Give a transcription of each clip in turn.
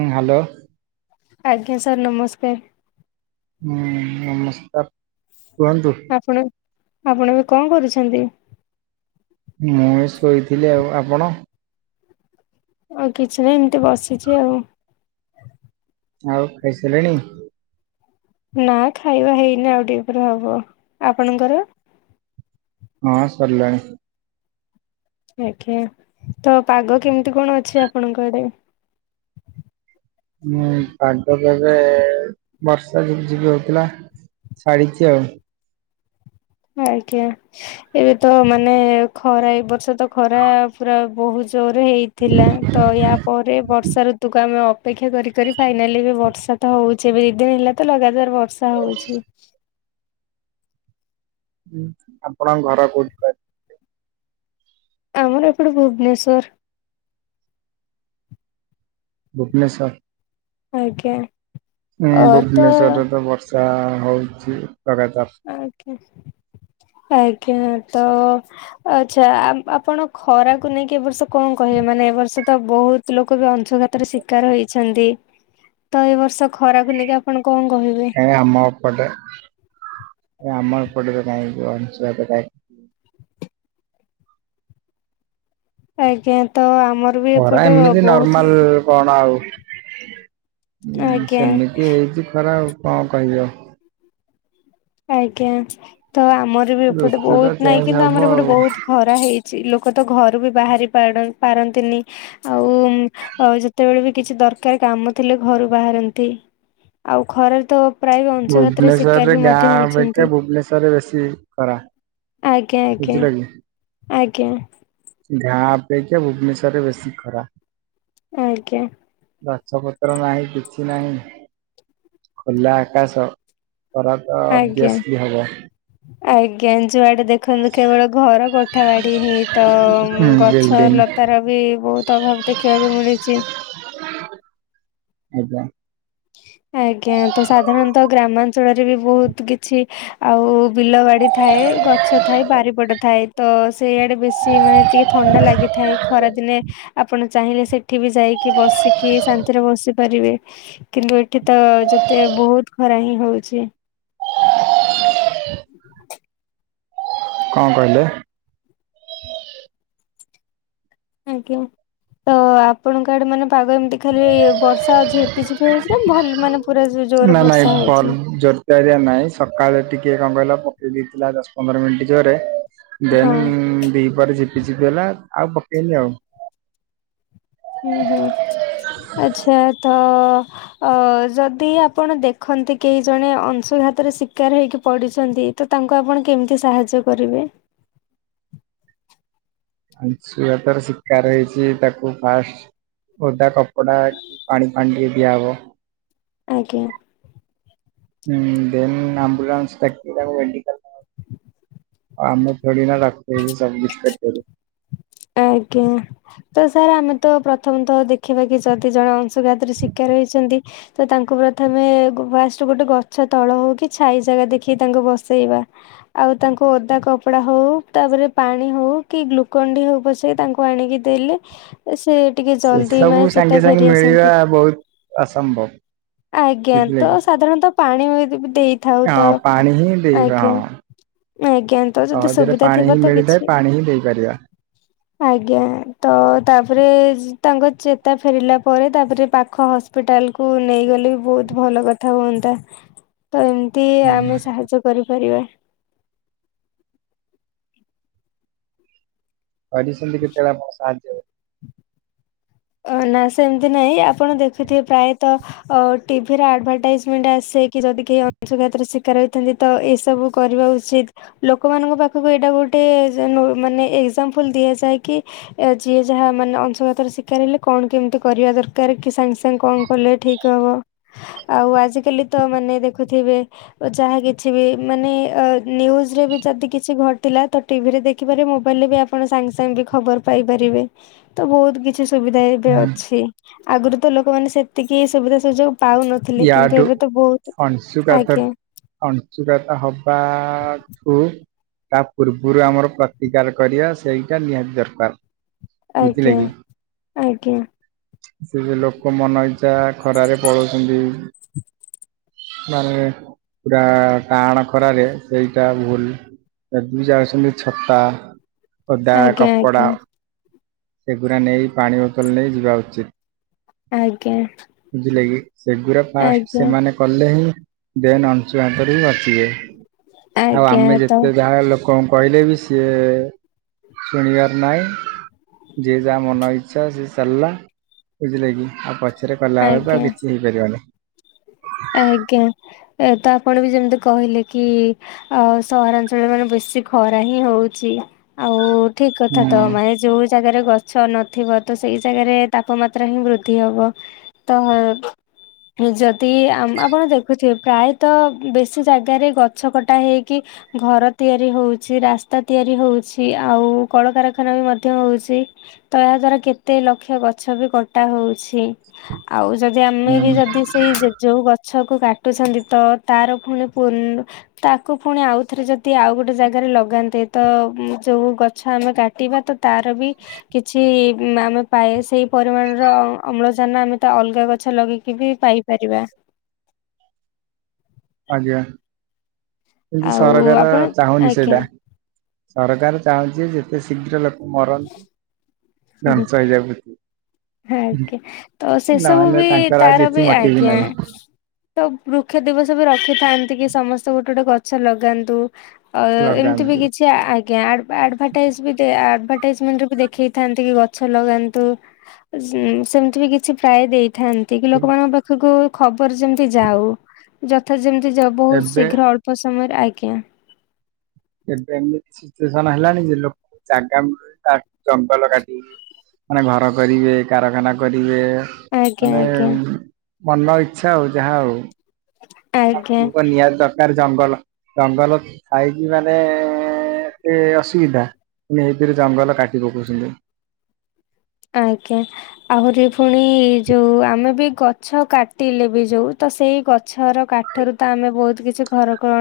ହଁ ହ୍ୟାଲୋ। ଆଜ୍ଞା ସାର୍ ନମସ୍କାର। ହୁଁ ନମସ୍କାର କୁହନ୍ତୁ। ଆପଣ ଆପଣ ଏବେ କଣ କରୁଛନ୍ତି? ମଣ ଆଉ କିଛି ନାହିଁ ଏମିତି ବସିଛି ଆଉ। ଆଉ ଖାଇସାରିଲେଣି? ନା ଖାଇବା ହେଇନି ଆଉ ଟିକେ ପରେ ହବ ଆପଣଙ୍କର? ହଁ ସରିଲାଣି। ଆଜ୍ଞା ତ ପାଗ କେମିତି କଣ ଅଛି ଆପଣଙ୍କ ଆଡେ? ହଁ ପାଗ ଏବେ ବର୍ଷା ଯିିପି ଯିିପି ହଉଥିଲା। ଛାଡ଼ିଛି ଆଉ। ଆଜ୍ଞା ଏବେ ତ ମାନେ ଖରା ଏ ବର୍ଷ ତ ଖରା ପୁରା ବହୁତ ଜୋର ହେଇଥିଲା ତ ୟା ପରେ ବର୍ଷା ଋତୁକୁ ଆମେ ଅପେକ୍ଷା କରି କରି ଫାଇନାଲି ଏ ବର୍ଷା ତ ହଉଛି ଏ ଦି ଦିନ ହେଲା ତ ଲଗାତାର ବ ବର୍ଷା ସଉଛି। ହଁ ଆପଣଙ୍କ ଘର କୋଉଠି? ଆମର ଏପଟେ ଭୁବନେଶ୍ଵର। ଭୁବନେଶ୍ୱର। ଆଜ୍ଞା। ହଁ ଅ ତ ଭୁବନେଶ୍ୱର ରେ ତ ବର୍ଷା ହଉଛି ଲଗାତାର। ଆଜ୍ଞା ଆଜ୍ଞା ତ ଆଚ୍ଛା ଆପଣ ଖରାକୁ ନେଇକି ଏ ବର୍ଷ କଣ କହିବେ? ମାନେ ଏ ବର୍ଷ ତ ବହୁତ ଲୋକ ବି ଅଂଶୁଘାତର ଶିକାର ହେଇଛନ୍ତି। ତ ଏ ବର୍ଷ ଖରାକୁ ନେଇକି ଆପଣ କଣ କହିବେ? ନାଇଁ ଅମ ଅପଟେ ଆମର ପଟେ ତ କାଇଁ ଅଂଶୁଘାତ କାଇଁ। ଆଜ୍ଞା ତ ଆମ ଖରା ଏମିତି ନର୍ମାଲ କଣ ଆଉ ହଁ ଆଜ୍ଞା ସେମିତି ହେଇଛି ଖରା କଣ କହିବି ଆଉ। ଆଜ୍ଞା ତ ଆମର ବି ଏପଟେ ଋତୁ ତ ବହୁତ ନାଇଁ ଚେଞ୍ଜ କିନ୍ତୁ ହବ ଆମର ଏପଟେ ଆଉ। ବହୁତ ଖରା ହେଇଛି। ଲୋକ ତ ଘରୁ ବି ବାହାରି ପାଡ ପାରନ୍ତିନି, ଆଉ ଯେତେବେଳେ ବି କିଛି ଦ ଦରକାରୀ କାମ ଥିଲେ ଘରୁ ବାହାରନ୍ତି, ଆଉ ଖରାରେ ତ ପ୍ରାୟ ବି ଅଂଶୁଘାତରେ ଶିକାର ଭୁବନେଶ୍ଵରରେ ବି ମ ଗାଁ ଧ୍ୟ ଅପେକ୍ଷା ହୋଇଛନ୍ତି। ଭୁବନେଶ୍ଵରରେ ବେଶୀ ଖରା ଆଜ୍ଞା ଆଜ୍ଞା ବୁଝିଲ କି? ଆ କେଉଁ [unintelligible] ଗାଁ ଅପେକ୍ଷା ଭୁବନେଶ୍ଵରରେ ବେଶୀ ଖରା । ଆଜ୍ଞା। ଗଛ ପତ୍ର ନାହିଁ କିଛି ନାହିଁ ଖୋଲା ଆକାଶ । ଖରା ତ ଆଜ୍ଞା। ଅଭିଅସଲି ହବ । ଆଜ୍ଞା ଯୁଆଡେ ଦେଖନ୍ତୁ କେବଳ ଘର କୋଠା ବାଡ଼ି ହିଁ ତ ହୁଁ ଗଛ ବିଲ୍ଡିଂ ଲତାର ବି ବହୁତ ଭା ସବୁ ଦେଖିବାକୁ ମିଳୁଛି । ଆଜ୍ଞା। ଆଜ୍ଞା ତ ସାଧାରଣତଃ ଗ୍ରାମାଞ୍ଚଳରେ ବି ବହୁତ କିଛି ଆଉ ବିଲ ବାଡି ଥାଏ, ଗଛ ଥାଏ, ବାରିପଟ ଥାଏ, ତ ସେଇଆଡେ ବେଶୀ ମାନେ ଟିକେ ଥଣ୍ଡା ଲାଗି ଥାଏ। ଖରା ଦିନେ ଆପଣ ଚାହିଁଲେ ସେଠି ବି ଯାଇକି ବସିକି ଶାନ୍ତିରେ ବସିପାରିବେ । କିନ୍ତୁ ଏଠି ତ ଯେତେ ବହୁତ ଖରା ହିଁ ହଉଛି। [unintelligible] କଣ କହିଲେ? ଆଜ୍ଞା, ତ ଆପଣଙ୍କ ଆଡେ ମାନେ ପାଗ ଏମିତି ଖାଲି ବର୍ଷା ଝିପି ଝିପି ହଉଛି ନା ଭଲ ମାନେ ପୁରା ନା ଜୋରରେ ନାଇଁ ବର୍ଷା ବଲ ହଉଛି? ଜୋରଦାରିଆ ନାଇଁ ସକାଳେ ଟିକିଏ କଣ କହିଲ ପକେଇ ଦେଇଥିଲା ଦଶ ପନ୍ଦର ମିନିଟ୍ ଜୋରେ ହଁ। ଦେନ୍ ଦିପରେ ଝିପ୍ ଝିପ୍ ହେଲା ଆଉ ପକେଇନି ଆଉ । ଆଛା ତ ଅ ଯଦି ଆପଣ ଦେଖନ୍ତି, କେହି ଜଣେ ଅଂଶୁଘା ଅଂଶୁଘାତରେ ଶିକାର ହେଇକି ପଡିଛନ୍ତି, ତ ତାଙ୍କୁ ଆପଣ କେମିତି ସାହାଯ୍ୟ କରିବେ? ଅଂଶୁଘାତରେ ଶିକାର ହେଇଛି, ତାକୁ ଫାଷ୍ଟ ଓଦା କପଡା ପାଣି ଫାଣି ଟିକେ ଦିଆହବ। ଆଜ୍ଞା। ହୁଁ ଦେନ୍ ଆମ୍ବୁଲାନ୍ସ ଡାକିକି ତାକୁ ମେଡିକାଲ୍ ନବାକୁ ପଡିବ ।ଆମେ ଥୋଡ଼ି ନା ପାଖେରେ ସବୁ କିଛି କରି ପାରିବ । ଆଜ୍ଞା, ତ ସାର୍ ଆମେ ତ ପ୍ରଥମ ତ ଦେଖିବା କି ଯଦି ଜଣେ ଅଂଶଘାତରେ ଶିକାର ହେଇଛନ୍ତି ତ ତାଙ୍କୁ ପ୍ରଥମେ ଫାଷ୍ଟ ଗୋଟେ ଗଛ ତଳ ହଉ କି, ଛାଇ ଜାଗା ଦେଖିକି ତାଙ୍କୁ ବ ବସେଇବା ।ଆଉ ତାଙ୍କୁ ଓଦା କପଡା ହଉ, ତାପରେ ପାଣି ହଉ କି ଗ୍ଲୁକଣ୍ଡି ହଉ ବସେଇ ତାଙ୍କୁ ଆଣିକି ଦେଲେ। ସେ ସେ ଟିକେ ସେ ଜଲଦି ମାନେ ସବୁ ଚେତା ସାଙ୍ଗେ ସାଙ୍ଗେ ଫେରି ମିଳିବା ଆସନ୍ତି। ବହୁତ ଅସମ୍ଭବ ଆଜ୍ଞା, ବୁଝିଲେ ତ କି। ସାଧାରଣତଃ ପାଣି ଦେଇଥାଉ ତ ହଁ ପାଣି ହିଁ ଦେଇବା ଆଜ୍ଞା । ହଁ ଆଜ୍ଞା ତ ଯଦି ସହଜରେ ସୁବିଧା ପାଣି ଥିବ ହିଁ ତ ମିଳିଥାଏ କିଛି ପାଣି ହିଁ ଦେଇପାରିବା। ଆଜ୍ଞା ତ ତାପରେ ତାଙ୍କ ଚେତା ଫେରିଲା ପରେ, ତାପରେ ପାଖ ହସ୍ପିଟା ଲ୍ କୁ ନେଇଗଲେ ବି ବହୁତ ଭଲ କଥା ହୁଅନ୍ତା। ତ ଏମିତି ହୁଁ ଆମେ ସାହାଯ୍ୟ କରିପାରିବା। କରିଛନ୍ତି ଆପଣ କେତେବେଳେ ସାହାଯ୍ୟ? ନା ସେମିତି ନାହିଁ ଆପଣ ଦେଖୁଥିବେ ପ୍ରାୟତଃ ଟିଭିରେ ଆଡଭଟାଇଜମେଣ୍ଟ ଆସେ। ଯଦି କେହି ଅଂଶୁଘାତର ଶିକାର ହେଇଥାନ୍ତି ତ ଏସବୁ କରିବା ଉଚିତ। ଲୋକମାନଙ୍କ ପାଖକୁ ଏଇଟା ଗୋ ଗୋଟେ ମାନେ ଏକଜାମ୍ପୂଲ୍ ଦିଆଯାଏ କି, ଯିଏ ଯାହା ମାନେ ଅଂଶୁଘାତରେ ଶିକା କାର ହେଲେ, କଣ କେମିତି କରିବା ଦରକାର କି ସାଙ୍ଗେ ସାଙ୍ଗେ କଣ କଲେ ଠିକ ହବ? ଆଉ ଆଜିକାଲି ତ ମାନେ ଦେଖୁଥିବେ ଯାହା କିଛି ବି ମାନେ ନ୍ୟୁଜରେ ବି ଯଦି କିଛି ଘଟେ ପିଲା ତ ଟିଭିରେ ଦେଖି ପାରିବେ ମୋବାଇଲ ରେ ବି ଆପଣ ସାଙ୍ଗେ ସାଙ୍ଗେ ବି ଖବର ପାଇପାରିବେ, ତ ବହୁତ କି କିଛି ସୁବିଧା ଏବେ ଅଛି ।ଆଗରୁ ତ ଲୋକମାନେ ସେତିକି ସୁବିଧା ସୁଯୋଗ ନଥିଲି କିନ୍ତୁ ଏବେ ତ ବହୁ ଅଂଶୁକାତ ଅଂଞ୍ଚୁକାତ ହବାଠୁ ତା ପୂର୍ବରୁ ଆମର ପ୍ରତିକାର କରିବା ସେଇଟା ନିହାତି ଦରକାର। ଆଜ୍ଞା ବୁଝଲ କି? ଆଜ୍ଞା। ସେ ଯେ ଲୋକ ମନ ଇଚ୍ଛା ଖରାରେ ପଳାଉଛନ୍ତି। ମାନେ ପୁରା ଟାଣ ଖର ରେ ସେଇଟା ଭୁଲ ଏ ଦିଇ ଯା ଅଛନ୍ତି ଛତା ଖଦା ଆଜ୍ଞା କପଡା ସେଗୁଡା ନେଇ ପାଣି ବୋତଲ ନେଇ ଯିବା ଉଚିତ ଆଜ୍ଞା। ବୁଝିଲେ କି ସେଗୁଡା ଫାଷ୍ଟ ଆଜ୍ଞା ସେମାନେ କଲେ ହିଁ? ଦେନ୍ ଅଂଶୁଙ୍କରେ ହି ବସିବେ ଆଉ ଆଜ୍ଞା ଆମେ ତ ଯେତେ ଯାହା ଲୋକ କଣ କହିଲେ ବି ସିଏ ଶୁଣିବାର ନହିଁ ଯିଏ ଯାହା ମନ ଇଚ୍ଛା ସେଏ ଚାଲିଲା ବୁଝିଲେ କି ଆଉ ପ ରେ କଲା ଆଉ ଆଜ୍ଞା କିଛି ହେଇପାରିବନି। ଆଜ୍ଞା। ଏ ତ ଆପଣ ବି ଯେମିତି କହିଲେ କି ଆ ସହରାଞ୍ଚଳରେ ମାନେ ବେଶୀ ଖରା ହିଁ ହଉଛି। ଆଉ ଠିକ କଥା ହୁଁ ତ ମାନେ ଯୋଉ ଜାଗାରେ ଗଛ ନଥିବ ତ ସେଇ ଜାଗାରେ ତାପମାତ୍ରା ହିଁ ବୃଦ୍ଧି ହବ ତ ନିଜ ଆପଣ ଦେଖୁଥିବେ ପ୍ରାୟତଃ ବେଶୀ ଜାଗାରେ ଗଛ କଟା ହେଇକି ଘର ତିଆରି ହଉଛି ରାସ୍ତା ତିଆରି ହଉଛି ଆଉ କଳକାରଖାନା ବି ମଧ୍ୟ ହଉଛି ତ ଏହା ଦଵାରା କେତେ ଲକ୍ଷ ଗଛ ବି କଟା ହଉଛି ଆଉ ଯଦି ଆମେ ବି ହୁଁ ଯଦି ସେଇ ଗଛ କ କାଟୁଛନ୍ତି ତ ତାର ପୁଣି ତାକୁ ପୁଣି ଆଉ ଥରେ ଯଦି ଆଉ ଗୋଟେ ଜାଗାରେ ଲଗାନ୍ତେ ତ ଯୋଉ ଗଛ ଆମେ ଗାଟିବା ତ ତାର ବି କିଛି ଆମେ ପା ସେଇ ପରିମାଣରଳ ଆମେ ତ ଅଲଗା ଗଛ ଲଗେଇକି ବି ପାଇପାରିବା ଆଜ୍ଞା କିମୁ ଆଉ ସରକାର ଆପଣ ଚାହୁଁନି ଆଜ୍ଞା ସେଇଟା। ସରକାର ଚାହୁଁଛି ଯେତେ ଶୀଘ୍ର ଲୋକ ମରନ୍ତି ହୁଁ ହୁଁ ଡନ୍ସାଇଜାବତି ଆଜ୍ଞା ତ ସେସବୁ ବି ତାଙ୍କର ଆଉ ତାର କିଛି ବି ମୋଟିଭ ଆଜ୍ଞା। ନାହିଁ ସବୁ ବୃକ୍ଷ ଦବ ସବୁ ରଖିଥାନ୍ତି କି ସମସ୍ତେ ଗୋଟେ ଗୋଟେ ଗଛ ଲଗାନ୍ତୁ ଆ ଏମିତି ବି ଲଗାନ୍ତୁ। କିଛି ଆଜ୍ଞା ଆଡଭଟାଇଜ ବି ମଣ୍ଟ ଦେଖେଇଥାନ୍ତି କି ଗଛ ଲଗାନ୍ତୁ ସେମିତି ବି କିଛି ପ୍ରାୟ ଦେଇ ଥାନ୍ତି କି ଲୋକମାନଙ୍କ ପାଖକୁ ଖବର ଯେମିତି ଯାଉ ଯଥା ଯେମତି ବହୁତ ଏବେ ଶୀଘ୍ର ଅଳ୍ପ ସମୟରେ ଆଇକି ଏବେ ଏମିତି ସିଚୁଏସନ ହେଲାଣି ଯେ ଲୋକଙ୍କୁ ଜାଗା ମିଳୁ ତା ଜଙ୍ଗଲ କାଟ ମାନେ ଘର କରିବେ କାରଖାନା କରିବେ ଆଜ୍ଞା ମାନେ ଆଜ୍ଞା ମନ ଇଛା ଆଉ ଯାହା ଆଉ। ଆ ଆଜ୍ଞା ତମକୁ ନିହାତି ଦରକାର ଜଙ୍ଗଲ ଜଙ୍ଗଲ ଖାଇକି ମାନେ ଏତେ ଅସୁବିଧା ମ ଏଇଥିରେ ଜଙ୍ଗଲ କାଟି ପକଉଛନ୍ତି। ଆଜ୍ଞା ଆହୁରି ପୁଣି ଯୋଉ ଆମେ ବି ଗଛ କାଟିଲେ ବି ଯୋଉ ତ ସେଇ ଗଛର କାଠରୁ ତ ଆମେ ବହୁତ କିଛି ଘ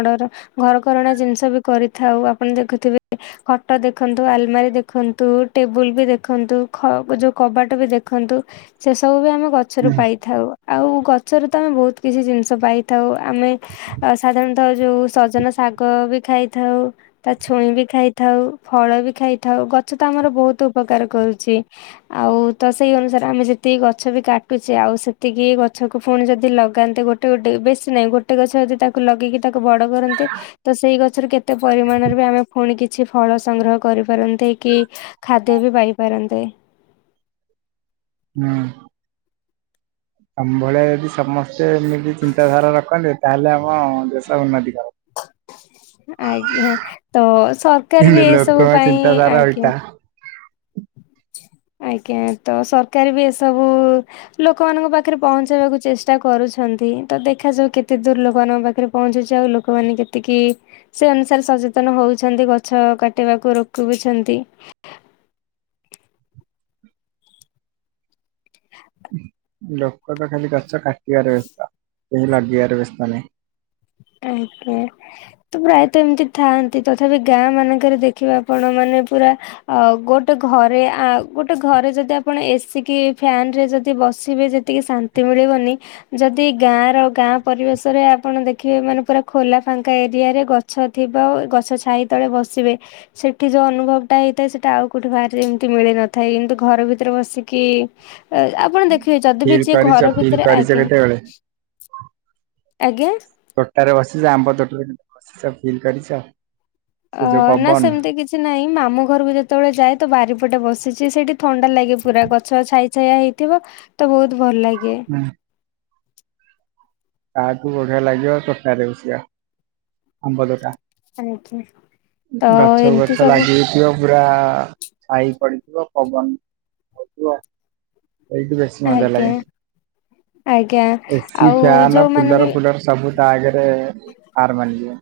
ଘରକଣା ଜିନିଷ ବି କରିଥାଉ ଆପଣ ଦେଖୁଥିବେ ଖଟ ଦେଖନ୍ତୁ ଆଲମାରି ଦେଖନ୍ତୁ ଟେବୁଲ ବି ଦେଖନ୍ତୁ ଯୋଉ କବାଟ ବି ଦେଖନ୍ତୁ ସେ ସବୁ ବି ଆମେ ଗଛରୁ ହୁଁ ପାଇଥାଉ ଆଉ ଗଛରେ ତ ଆମେ ବହୁତ କିଛି ଜିନିଷ ପାଇଥାଉ ଆମେ ସାଧାରଣତଃ ଯୋଉ ସଜନା ଶାଗ ବି ଖାଇଥାଉ ତା ଛୁଇଁ ବି ଖାଇଥାଉ ଫଳ ବି ଖାଇଥାଉ ଗଛ ତ ଆମର ବହୁତ ଉପକାର କରୁଛି ଆଉ ତ ସେଇ ଅନୁସାରେ ଆମେ ଯେତିକି ଗଛ ବି କାଟୁଚେ ଆଉ ସେତିକି ଗଛକୁ ପୁଣି ଯଦି ଲଗ ଲଗାନ୍ତେ ଗୋଟେ ଗୋଟେ ବେସି ନାଇଁ ଗୋଟେ ଗଛ ଯଦି ତାକୁ ଲଗେଇକି ତାକୁ ବଡ କରନ୍ତି ତ ସେଇ ଗଛରେ କେତେ ପରିମାଣରେ ଆମେ ପୁଣି କିଛି ଫଳ ସଂଗ୍ରହ କରିପାରନ୍ତେ କି ଖାଦ୍ୟ ବି ପାଇପାରନ୍ତେ। ହଁ। ତମଭଳିଆ ଯଦି ସମସ୍ତେ ଏମିତି ଚିନ୍ତାଧାରା ରଖନ୍ତେ ତାହେଲେ ଆମ ଦେଶ ଉନ୍ନତି କର ଆଜ୍ଞା ତ ସରକାର କିନ୍ତୁ ବି ଏସବୁ ଲୋକଙ୍କ ପାଇଁ ଚିନ୍ତାଧାରା ଓଲଟା ଆଜ୍ଞା [inaudible] ଆଜ୍ଞା ତ ସରକାର ବି ଏସବୁ ଲୋକମାନଙ୍କ ପାଖରେ ପହଞ୍ଚେଇବାକୁ ଚେଷ୍ଟା କରୁଛନ୍ତି। ତ ଦେଖାଯାଉ କେତେ ଦୂର ଲୋକମାନଙ୍କ ପାଖରେ ପହଞ୍ଚୁଛି ଆଉ ଲୋକମାନେ କେତିକି ସେ ଅନୁସାରେ ସଚେତନ ହଉଛନ୍ତି ଗଛ କାଟିବାକୁ ରୋକୁ ବି ଛନ୍ତି। ଲୋକ ତ ଖାଲି ଗଛ କାଟିବାର ବ୍ୟସ୍ଥ କେହି ଲଗେଇ ବାରେ ବ୍ୟସ୍ତ ନାହିଁ। ଆଜ୍ଞା ତ ପ୍ରାୟତଃ ଏମିତି ଥାଆନ୍ତି ତଥାପି ଗାଁ ମାନଙ୍କରେ ଦେଖିବେ ଆପଣ ମାନେ ପୁରା ଗୋଟେ ଘରେ ଗୋଟେ ଆଁ ଘରେ ଯଦି ଆପଣ ଏସି କି ଫ୍ୟାନ ରେ ଯଦି ବସିବେ ଯେତିକି ଶାନ୍ତି ମିଳିବନି ଯଦି ଗାଁ ର ଗାଁ ପରିବେଶ ରେ ଆପଣ ଦେଖ ଦେଖିବେ ମାନେ ପୁରା ଖୋଲା ଫାଙ୍କା ଏରିଆରେ ଗଛ ଥିବ ଗଛ ଛାଇ ତଳେ ବସିବେ ସେଠି ଯ ଅନୁଭବ ଟା ହେଇଥାଏ ସେଟା ଆଉ କୋଉଠି ବାହାରେ ଏମତି ମିଳିନଥାଏ। କିନ୍ତୁ ଘର ଭିତରେ ବସିକି ଆପଣ ଦେଖ ଯଦି ବି ଫିଲ୍ ଯିଏ କରିଛ ଘର ଫିଲ୍ ଭିତରେ କରିଛ ଆଜ୍ଞା କେତେବେଳେ? ଆଜ୍ଞା। ବସିଛ ଆମ୍ବ ଚଟଣି ବସିଛ ଫିଲ୍ କରିଛ? ସେ ଯୋଉ ଅ ନା ପବନ ସେମିତି କିଛି ନାହିଁ ମାମୁଁ ଘରକୁ ଯେତେବେଳେ ଯାଏ ତୋ ବାରିପଟେ ବସିଛି ସେଠି ଥଣ୍ଡା ଲାଗେ ପୁରା ଗଛ ଛାଇ ଛାଇଆ ହେଇଥିବ ତ ବହୁତ ଭଲ ଲାଗେ। ତାଠୁ ବଢିଆ ଲାଗିବ ତୋଟା ରେ ବସିଵା ଆମ୍ବତୋଟା। ଆଜ୍ଞା। ତ ଗଛକୁ ଏମିତି ଗଛ ସବୁ ଲାଗିକି ଥିବ ପୁରା ଛାଇ ପଡିଥିବ ପବନ ହଉଥିବ ଏଇଠି ବେଶୀ ମଜା ଆଜ୍ଞା ଲାଗେ ଆଜ୍ଞା ଏସି ଆଉ ଫ୍ୟାନ ଯୋଉମାନେ କୁଲର ବି ଫୁଲର ସବୁ ତା ଆଗରେ ହାର ମାନିଯିବ।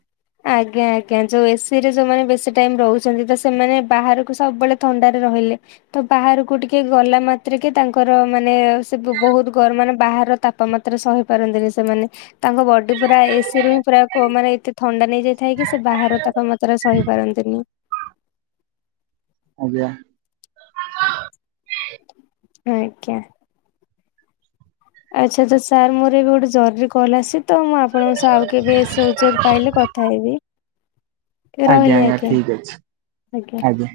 ଆଜ୍ଞା ଆଜ୍ଞା ଯୋଉ ଏସି ରେ ଯୋଉମାନେ ବେଶୀ ଟାଇମ ରହୁଛନ୍ତି ତ ସେମାନେ ବାହାରକୁ ସବୁବେଳେ ଥଣ୍ଡାରେ ରହିଲେ ତ ବାହାରକୁ ଟିକେ ଗଲା ମାତ୍ରେକେ ତାଙ୍କର ମାନେ ସେ ବହୁତ ଗ ମାନେ ବା ତାପମାତ୍ରା ସହି ପାରନ୍ତିନି ସେମାନେ ତାଙ୍କ ବଡି ପୁରା ଏସିରୁ ହଁ ପୁରା କୋ ମାନେ ଥଣ୍ଡା ନେଇଯାଇଥାଏ କି ସେ ବାହାର ତାଙ୍କ ମାତ୍ରାରେ ସହିପାରନ୍ତିନି। ଆଜ୍ଞା। ଆଜ୍ଞା। ଆଛା ତ ସାର୍ ମୋର ଏବେ ଗୋଟେ ଜରୁରୀ କଲ୍ ଆସି ତ ମୁଁ ଆପଣଙ୍କ ସହ ଆଉ କେବେ ସୁଯୋଗ ପାଇଲେ କଥା ହେବି। ଆଜ୍ଞା ଆଜ୍ଞା ଠିକ ଅଛି ଆଜ୍ଞା।